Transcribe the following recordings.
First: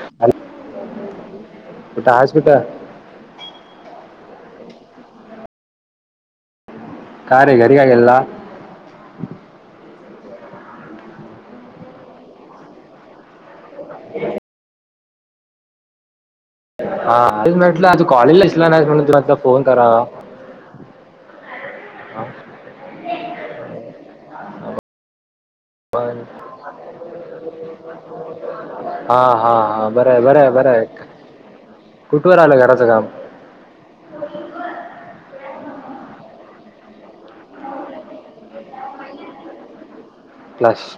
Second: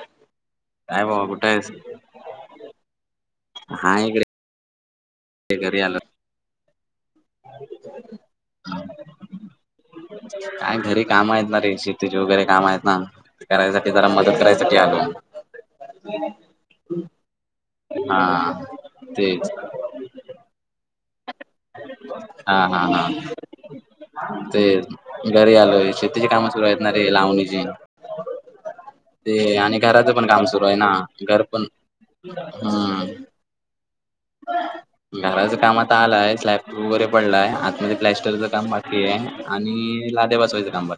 Hello, काय बाबा कुठे आहेस? कुठं हायस कुठं? हाय इकडे. ते घरी आलं. का रे घरी का गेलेला? काय घरी काम आहेत ना रे, शेतीचे वगैरे काम आहेत ना. करायसाठी जरा मदत करायसाठी आलो. हा म्हटलं आज हा कॉलेजला दिसला नाही म्हणून तुला एकदा तेच फोन करावा. हा हा हा तेच घरी आलोय. ती पण- शेतीची कामं सुरू आहेत ना रे लावणीची. हा ते हा आणि हा बरं घराच आहे पण बरं काम आहे सुरू बरं हाय आहे. ना, घर पण कुठवर आलं घराचं काम? हम्म [inaudible] घराचं काम आता आलंय, स्लॅब वगैरे पडलाय, आतमध्ये प्लॅस्टरच काम बाकीये आणि लाद्या क्लास बा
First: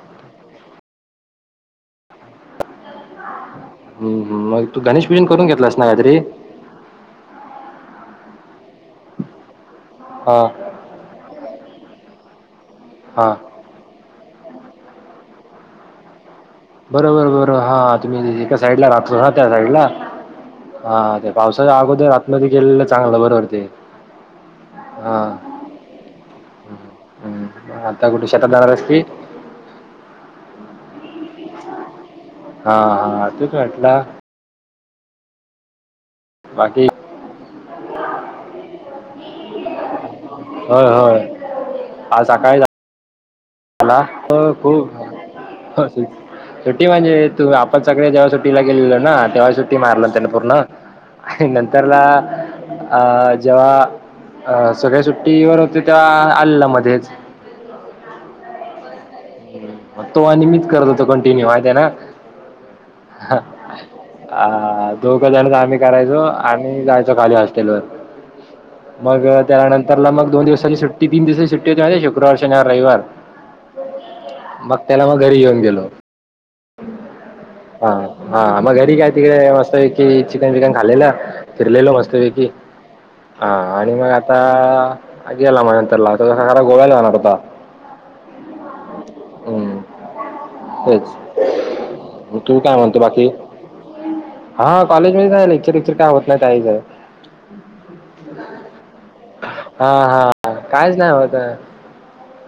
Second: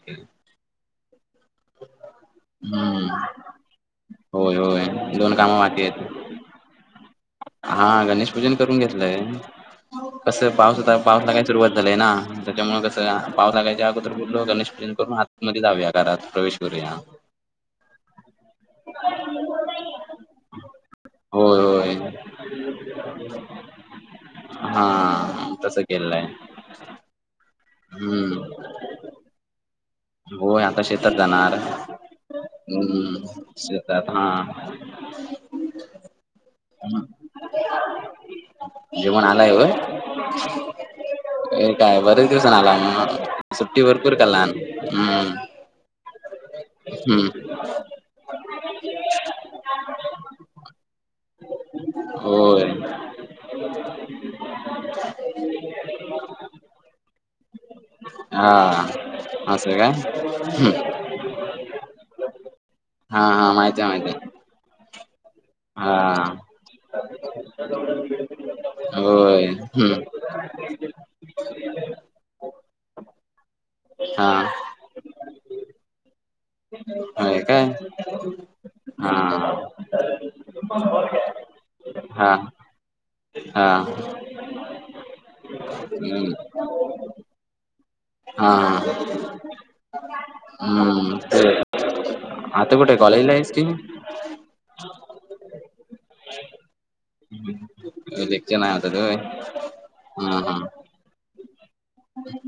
हम्म, [unintelligible] हम्म. होय मग तू होय, गणेश पूजन दोन करून काम घेतलास बाकी ना येत. काहीतरी? हा गणेश पूजन करून घेतलंय, कस हा पाऊस आता पाऊस लागाय सुरुवात झालंय ना, त्याच्यामुळ कसं, हा पाऊस लागायच्या अगू तर बोललो गणेश पूजन करून आतमध्ये जाऊया घरात प्रवेश करूया. बरोबर बरोबर हा तुम्ही एका साईड ला राहतो ना, त्या साईड ला. हा ते होय पावसाच्या होय अगोदर आतमध्ये गेलेलं चांगलं, बरोबर ते. हा तसं केलंय हम्, आता कुठं शेतात जाणार हम्म हायस की होय आता शेतात जाणार. हा हा तेच म्हटलं शेतात हा [unintelligible] बाकी जेवण आलाय काय? होय होय हे काय बरेच दिवसान आला ना? अला हो खूप. सुट्टी म्हणजे तू हम्म आपण सगळे जेव्हा सुट्टीला गेलेलो ना तेव्हा सुट्टी मारलं त्याने पूर्ण. आणि नंतरला होय अ जेव्हा. अ सगळ्या सुट्टीवर होते तेव्हा आलेला मध्येच. हा. असं काय तो आणि मीच हम्म करत होतो कंटिन्यू माहितेय ना? हा हा माहितीय माहितीय. आ दोघ जण मी करायचो आणि जायचो खाली हॉस्टेल वर. मग होय हम्म त्यानंतरला मग दोन दिवसांनी सुट्ट ती तीन दिवसची सुट्टी होती, शुक्रवार, शनिवार रविवारचा हा. त्याला मग घरी घेऊन गेलो. होय. काय हा हा मग घरी काय हा तिकडे मस्त पैकी चिकन बिकन खाल्लेलं फिरलेलो मस्त हा पैकी हा आणि मग आता गेला माझ्या नंतर हम्म आता खरं गोव्याला जाणार होता. हा हम्म तेच हू. तू काय आता कुठे म्हणतो बाकी कॉलेजला हायस की? हा कॉलेजमधेच हाय, लेक्चर बी क्चर काय होत नाहीत. [unintelligible] हा हा कायच नाही होत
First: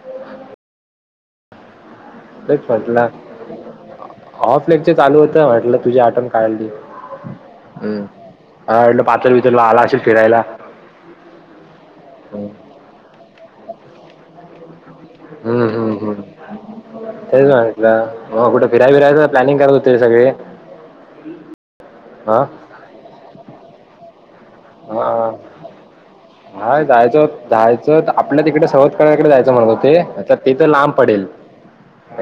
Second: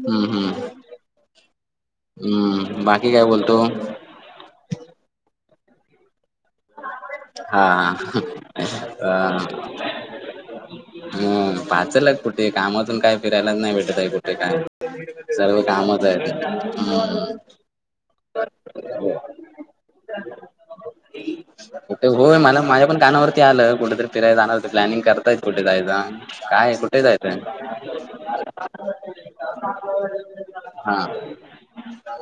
हम्म हम्म. हम्म बाकी काय बोलतो मग? ऑफलाईक् चाल होतं म्हटलं तुझ आठ. हा [unintelligible] पातर बितर आला असेल फिरायला. ह पाच सलग हम्म कुठे? कामातून काय फिरायलाच नाही भेटतई कुठे काय? सर्व हम्म कामच आहेत. कुठ फिरायला हम्म. जायचं प्लॅनिंग करत होते सगळे. होय हा मला माझ्या पण कानावरती आलं कुठेतरी फिरायं जानारत होती प्लॅनिंग हा करतायत कुठे जायच? काय हा कुठे जायचं जायचय? जायचं आपल्या तिकडे सवतकड्याकडे जायचं म्हणत होते आता ते तर लांब हा! पडेल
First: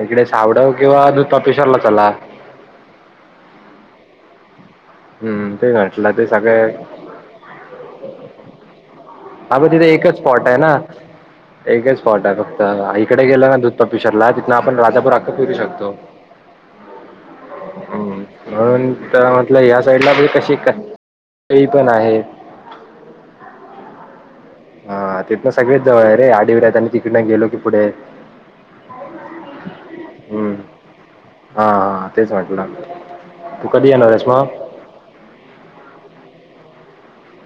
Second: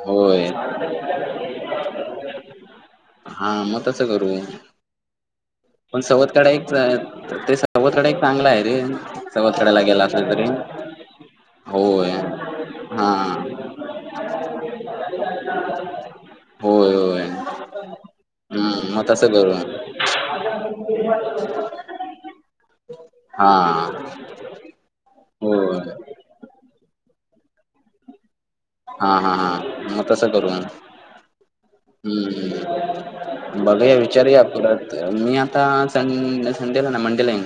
इकडे होय सावडव किंवा दुतापेशरला चला. हा मग तस करू हम्म ते पण म्हटलं ते सवत सगळे काढायचाय तर ते सावत कडे एक चांगल आहे रे. हा म सवतकड्याला तिथ गेला एकच असेल तरी. स्पॉट आहे ना? एकच होय स्पॉट आहे फक्त हा इकडे गेलं ना दुध पिशरला तिथं आपण राजापूर अख्ख फिरू शकतो. होय. होय हो! म्हणून हम्म मग त्याला तसं करू म्हटलं या साईडला पण कशी काय पण आहे. हा! हा तीथन सगळेच होय जवळ आहे रे आडीवर आणि तिकीडनं गेलो की पुढे हा हा हा मग तसं करू हम्म. मग. हा हा तेच म्हटलं हम्म तू कधी बघुया येणार आहेस विचारूया मग पुरा मी आता सं संडेला ना मंडेला येईन.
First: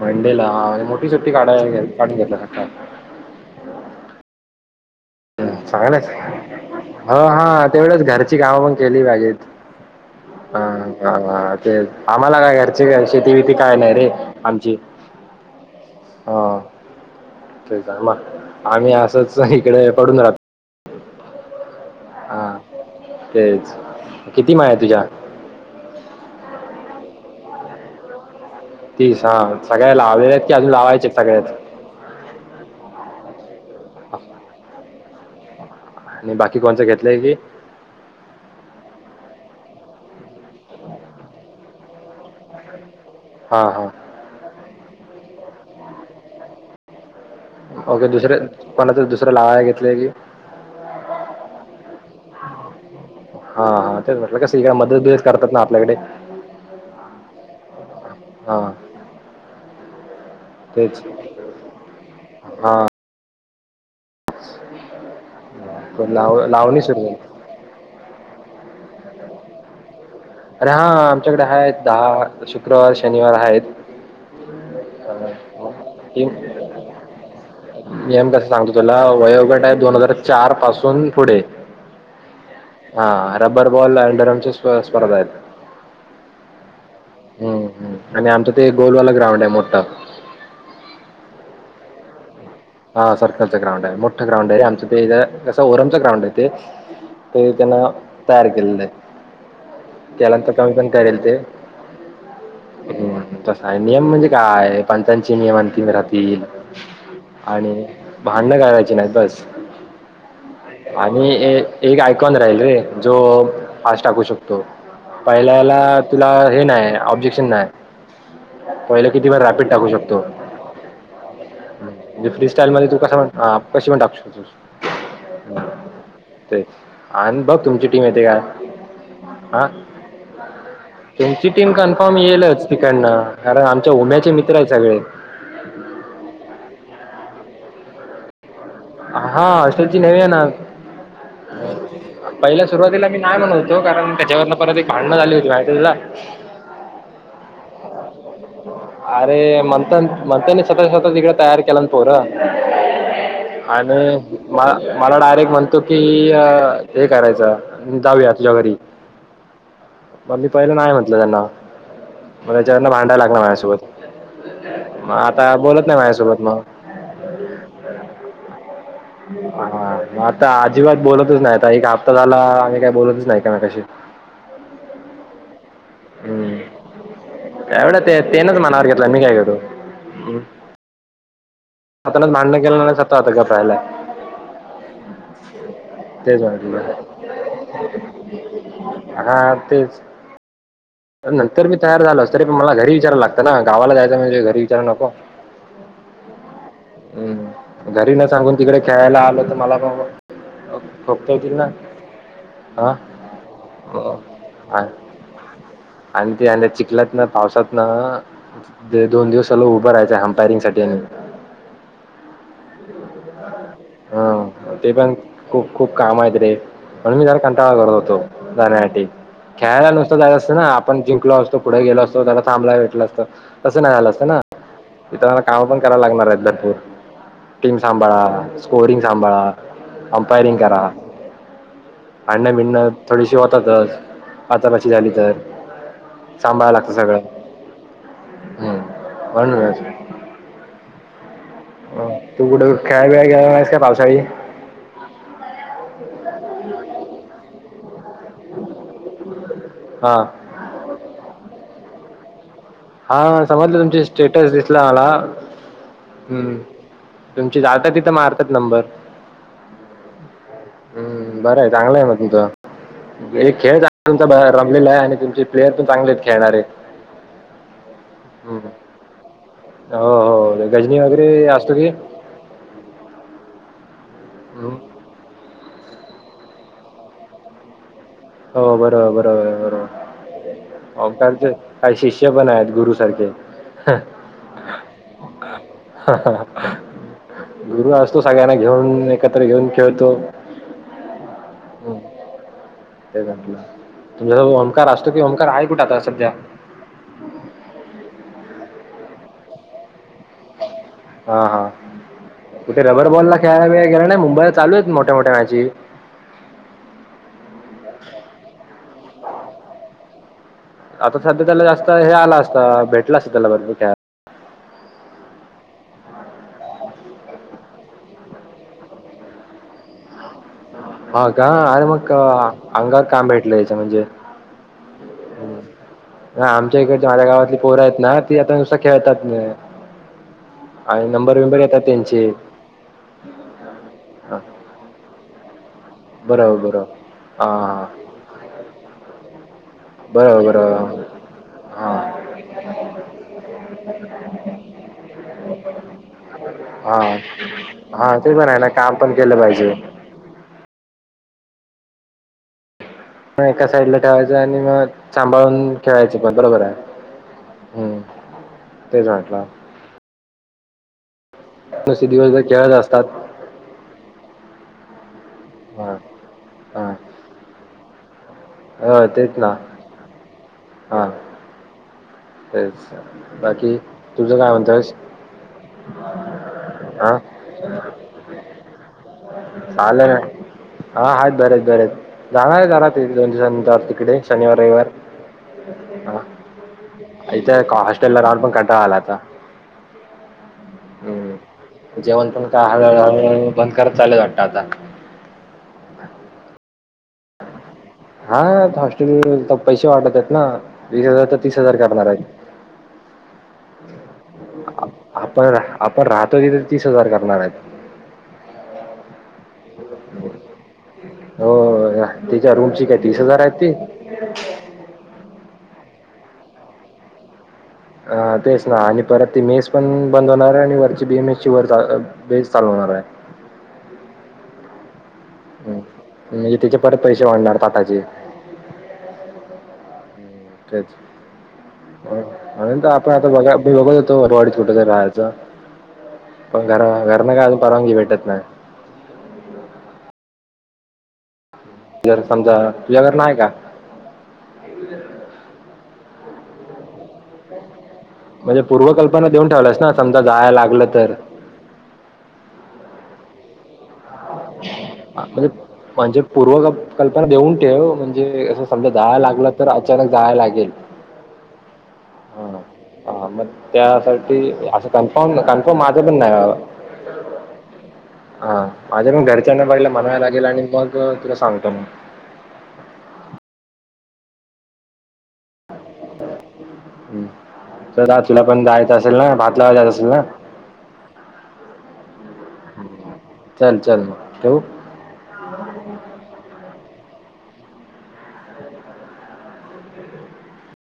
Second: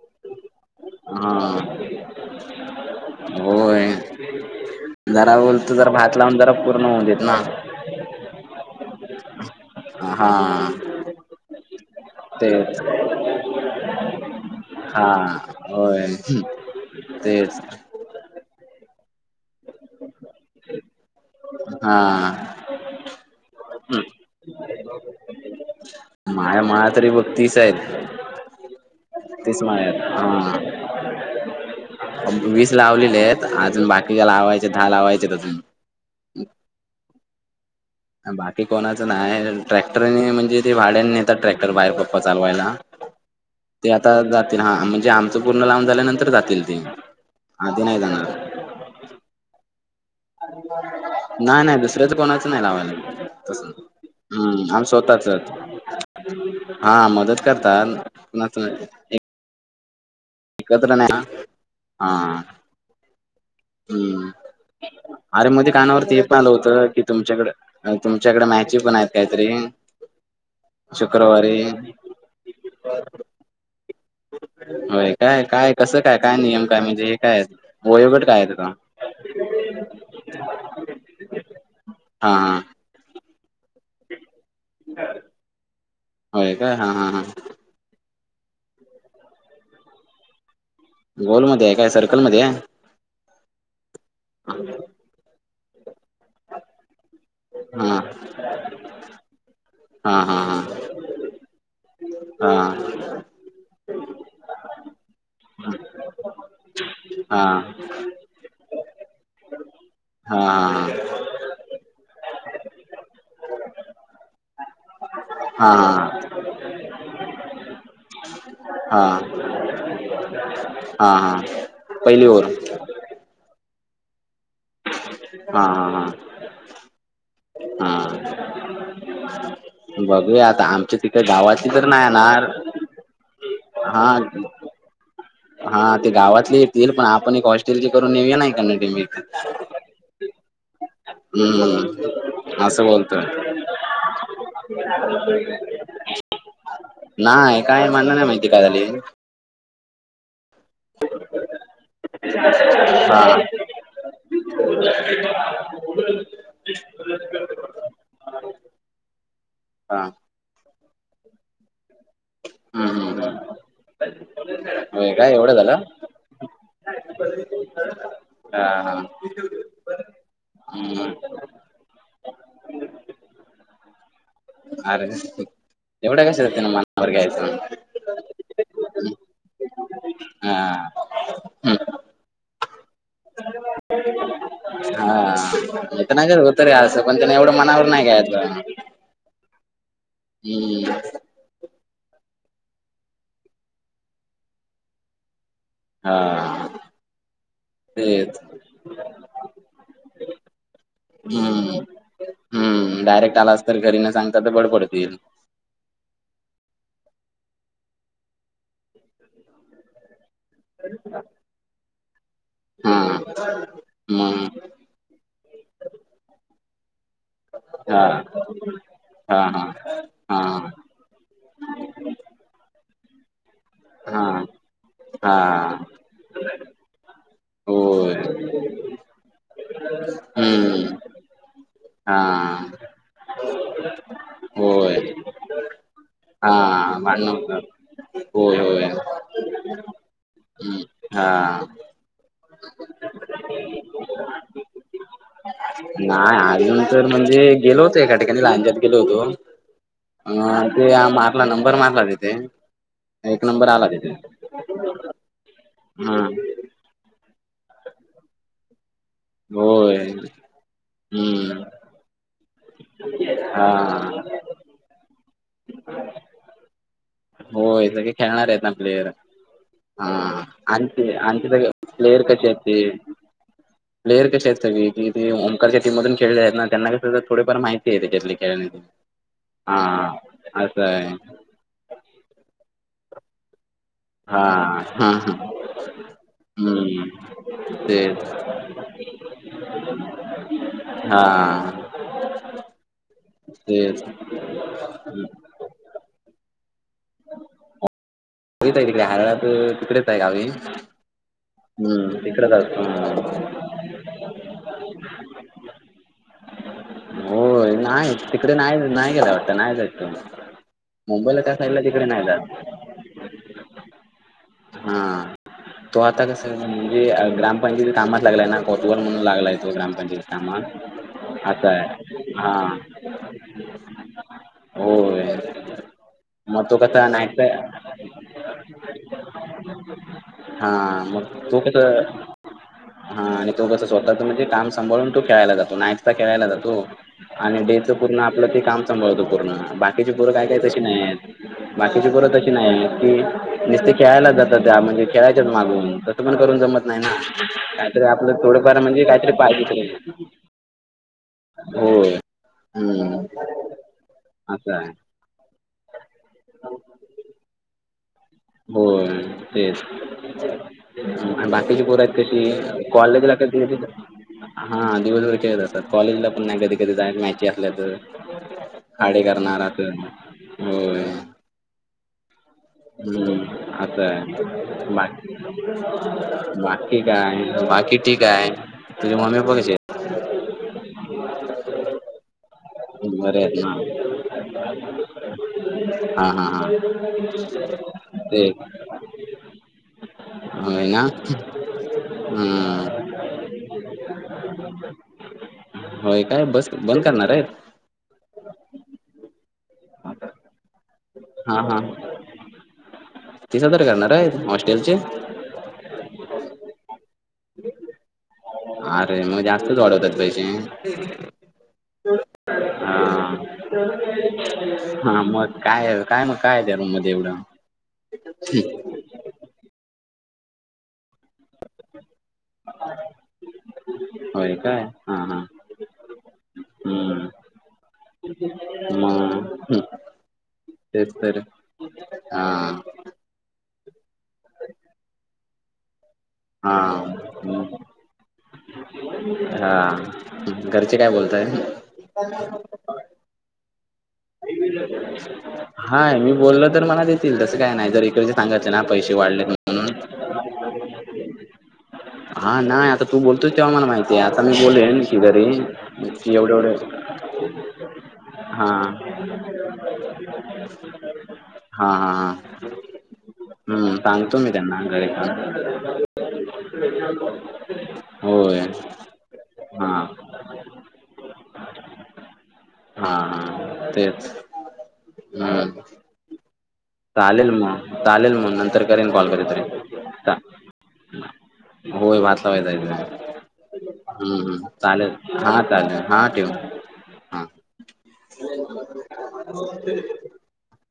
मंडेला हा मोठी सुट्टी काढाय हा लागेल काढून घेतला स होय. जरा बोलत जरा चांगलंच भात लावून जरा पूर्ण होऊ देत हो ना. हा तेवढंच घरची कामं पण केली पाहिजेत हा! हा ते आम्हाला काय तेच घरची शेती बीती काय नाही रे आमची. हा होय हा तेच! आम्ही असंच इकडे पडून राहतो. हा! हा तेच किती माया तुझ्या? माया माझ्या तरी बघ तीस आहेत. तीस हां, सगळ्या लावलेल्या आहेत की अजून लावायचे आहेत सगळ्याच? वीस लावलेल्या आहेत अजून बाकीच्या लावायच्या आहेत अजून दहा लावायचेत अजून. आणि बाकी कोणचं घेतलंय ते? बाकी कोणाचं नाही ट्रॅक्टर आणि हे म्हणजे ते भाड्याने नेतात ट्रॅक्टर बाहेर पप्पा चालवायला. [inaudible] हां हां! ते आता जातील हा म्हणजे आमचं पूर्ण लाऊन झाल्यानंतर जातील ते. आधी नाही ओके जाणार. दुसरे कोणाच दुसर लावा घेतले की? नाय नाय दुसऱ्याच कोणाच नाही लावायला. हां हां तेच म्हटलं कसं इकडे हम्म आमच मदत बिदत स्वतःच करतात ना आपल्याकडे हा मदत करतान. हा तेच हा! हा हम्म अरे मध्येे पण कानावरती ऐकणं लाव आलं लावणी होतं कि सुरू झाली तुमच्याकडे अ तुमच्याकडे मॅची पण आहेत कायतरी? अरे हा आमच्याकडे आहेत दहा शुक्रवार शनिवार आहेत. [inaudible] काय कसं काय काय नियम काय म्हणजे हे काय वयोगट नियम काय आहे कस सांगतो त्याचा तुला वयोगट आहे दोन हजार चार पासून पुढे. हा हा! हा रब्बर बॉल अडरमची स्पर्धा आहेत होय काय हा हा हा हम्म. आणि आमच ते गोलवाला ग्राउंड आहे मोठ. गोलमध्ये आहे काय सर्कलमध्ये? हा सर्कलचं ग्राउंड आहे मोठं ग्राउंड आहेेमचं ते कस ओरमच ग्राउंड आहे ते. ते त्यांन हा तयार केलंले आहेत. हा त्यालांतर हा कमी पण कळेेल ते हा हा हम् तसा आहे नियम म्हणजे काय पंचांचे नियम आण त राहतील हा हा आणि भांणं कयरायची नाही बस हा ह आणि एक आयकॉन राहील रे जो फास् टाकू शकतो हा पहिल्याला हा तुला हा हे नाही ऑब्जेक्शन नाही पहिले हा किती फार रॅपिड टाकू शकतो हा हा पहिली म्हणजे ओवर फ्री स्टाईल मध्ये तू कसा कशीण टाकु शकतो हा हा ते आणि बघ हा तुमची टीम येते का हा बघूया आता आमच्या तिथं गावातली तर नाहीणार ठिक आहे न कारण आमच्या उम्याचे च मित्र आहे सगळे हा ते गावातले येतील पण आपण एक हॉस्टेल करून येेऊया नाही का हा हॉस्टलची नवी आहे ना हम् पहिल्या सुरुवातीला मी नाही म्हण होतो कारण त्याच्यावरन परत एक भांडणं झाली होती माहिती तुला नाही काय म्हणण नाही माहिती का झाली अरे म्हणता म्हणतानी स्वतः स्वतः तिकडे तयार केला ना पोर हा आणि म मला डायरेक्ट म्हणतो की हे करायचं दाव्या तुझ्या घरी हा मग मी पहिलं नाही म्हटलं त्यांना म हम्म त्याच्याना हम्म भांडायला हम्म लागला माझ म होय काय एवढं आता झालं बोलत नाही माझ्यासोबत मग हा हा हॉ [unintelligible] हा आता अजिबात हम्म बोलतच नाही आता एक हप्ता झाला आम्ही काही बोलतच नाही का म कशी अरे येवढं कशाला त्यानं मनावर घ्यायचं एवढं ते तेनच मनावर घेतला मी काय करू हा हम्म आतानाच भांडणं केलं नाही सत आता घप रायला नाही तर नाही होतरी असं पण त्यां नाही एवढं मनावर नाही घ्यायच हा तेच हम्म नंतर मी तयार झालो तरी पण मला घरी विचारयला लागत ना गावाला जायच म्हणे घरी विचाराला नको हा हम् घरी ना तेच सांगून तिकडे खेळायला आलं तर मला प खोक्ता येतील ना हम्म. हम्म डायरेक्ट आलास तर घरी न ह सांगता तर बड पडतील. आणि ते चिखल्यात ना पावसात ना देढ़ दोन दिवस सल उभं राहायचं ह साठी आणि हम्म हम्म हा ते पण खूप खूप काम आहेत रे म्हणून मी जर का करत हा होतो जाण्यासाठी हा खेळायला नुसत हा जायचं हा असं ना आपण जिंकलो असतो पुढे गेलो असतो त्या थांबला भेटलं असतं तसं नाही आलं हा असतं ना इतरांना काम पण हा करायला लागणार आहेत भरपूर टीम होय सांभाळा स्कोरिंग सांभाळा अंपयरिंग करा हम्म हा अन बिन थोडीशी होतातच आताकशी होय झाली तर सांभाळायला लागतं हा सगळं मण हो हो हम्म. म्हणूनच हा तू कुठे खेळावेेळा गेलास का पावसाळी नाही अरऊन तर म्हणजे गेलो होतो एका ठिकाणी लांच्यात गेलो होतो हां अ ते मारला नंबर मारला तेते हा समजलं तुम स्टटस मला् हा तुमची जात तिथं मारतात नंबर होय हम्म बर आहे चांगलं आहे म तुमचा एक हा खेळ तुमचा रमलेला आहे आणि ते प्लेयर पण चांगले खेळणार आहेत होये खेळणार आहेत हम्म. ना प्लेयर हो हा हो आणख गजनी आणख वगैरे स असतो की प्लेयर कसे आहेत ते प्लेअर कश असत हम्म. ते ओकारच्या टीमधून खेळले आहेत ना त्यांना कस थोडेफार माहिती हो बरोबर बरोबर ह बरोबर अस ओंकारचे काही शिष्य पण आहेत गुरु सारखे हा हा हा हा हम्म गुरु असतो तेच सगळ्यांना घेऊन एकत्र घेऊन खेळतो हा ते तेच तुमस ओंकार असतो कि ओंकार आहे कुठं आता सध्या य आहे त काय हरळ तिकडेच आहे गावी हा हा हम्म तिकडेच कुठे रबर बॉलला असतो खळायलाेळय गेला नाही मुंबईला चालू आहेत मोठ्या मोठ्या मॅची हो नाही तिकडे नाही नाही गेला वाटत नाही तु आता सध्या त्याला जास्त हे आला असतं भेटला असतं त्याला बरबरय हा तो आता कस म्हणजे ग्रामपंचायती कामच लागलाय ना कोटवल म्हणून लागलाय तो ग्रामपंचायती काम. हा का आणि, मंगअंगावर काम भेटले याच्या म्हणजे होय ह मग तो आमच्या इकड कसा माझ्या नाईटचा गावातली पोर ना ते आता नुसता खेळतात ना हा आणि मग नंबर बंबर तो येतात कसं त्यांचे हा आणि तो कस स्वतःच म्हणजे काम सांभाळून तू खेळायला जातो नाॅक्चा खेळायला बरोबर जातो बरोबर. आणि हां, डेच हां. पूर्ण आपलं ते काम सांभळवत पूर्ण बाकीची पूरं काय बरोबर, काय तशी नाही बरोबर. आहेत हां, बाकीची परत की नुस खेळायलाच जात त्या म्हणजे खेळायच्याच मागून तस पण करून जमत नाही हां. ना. तर हां, ते आपलं पण आहे ना थोडंफार काम म्हणजे पण काहीतरी केलं पाहिजे हो हम्म म एका साइड ला ठेवायचं आणि असं आहे मग सांभाळून ठेवायचं पण बरोबर आहे हं, हो तेच म्हटलं. तेच बाकीची पुोर य नुसते दिवसभर खेळत ती असतात. कॉलेजला क हा दिवसभ हां, कॉलेजला प नाही कधी हां. कधीय मॅ असल्या तर हो, खाडे तेच ना. करणार. हो तेज हम्म आता मंग बाकी हां, काय बाकी ठीक, आहे, तुझे मम्मी पप्पा कसेत आलं, काय हा आहेत बरेत, बरेत जाणार आहे जाणार आहेत दोन बरे आहेत दिवसाांनंतर ना तिकडे शनिवार रविवारज्ञ हा हा हा ते ओ होय ना ह, जेवून, पण का हम्म हळूहळू बंद करीत चालले वाटतं आत्ता. होय काय बस बंद करणार आहे हा हॉस्टेल तर पैसे वाढत, आहेत ना वीस हजार तर तीस हा हजार हा करणार आहेत तीस हजार करणारे आ- हॉस्टेलचे आपण आपण राहतो तिथ तीस हजार करणार आहेत अरे मग जास्तच वाढवतात पैसे होय, होय. हा हा मग काय काय मग काय त्या रूम मध्ये एवढं. अ तेच ना आणि परत ती मेस पण बंद होणार आहे आणि वरची बीएम एसची वर बेस चालू होणार आहे. होय काय हा हा. म्हणजे त्याचे परत पैसे वाढणार ताटाचे मा, ह. तेच हा आणि आपण आता बघा बघत होतो मोरवाडीत छोटस राहायचं. पण हा घराला पण परवानगी भेटत नाही. हा घरचे काय बोलताय? जर समजा तुझ्या घरला आहे का? हाय मी बोलल तर मला देतील तस काय नाही जरी म्हणजे पूर्वकल्पना देऊन ठेवल्यास ना समजा जायला लागलं तर हा नाही आता तू बोलतो तेव्हा मला माहिती ते आता मी बोललेन की घरी म्हणजे म्हणजे क एवढे पूर्व एवढ कल्पना देऊन ठेव म्हणजे असं हा. समजा जायला लागलं तर अचानक जायला लागेल हा हा हा. हां हां मग हम्म सांगतो मी त्यासाठी त्यांना असं घरय का? कन्फर्म कन्फर्म माझं पण नाही बाबा. होय. माझे मग घरच्यांना बघयला हा म्हणावं हा लागेल आणि मग तुला सांगतो मी हा हा तेच हम्. चालेल मग तर चालेल तुला मग पण नंतर जायचं करेन असेल कॉल ना भात कधीतरी लावायला जायचं असेल ना होय वाचलावाय तय चल चल मग ठेवू हम्म. चालेल हा चालेल हा टीव हा. हो.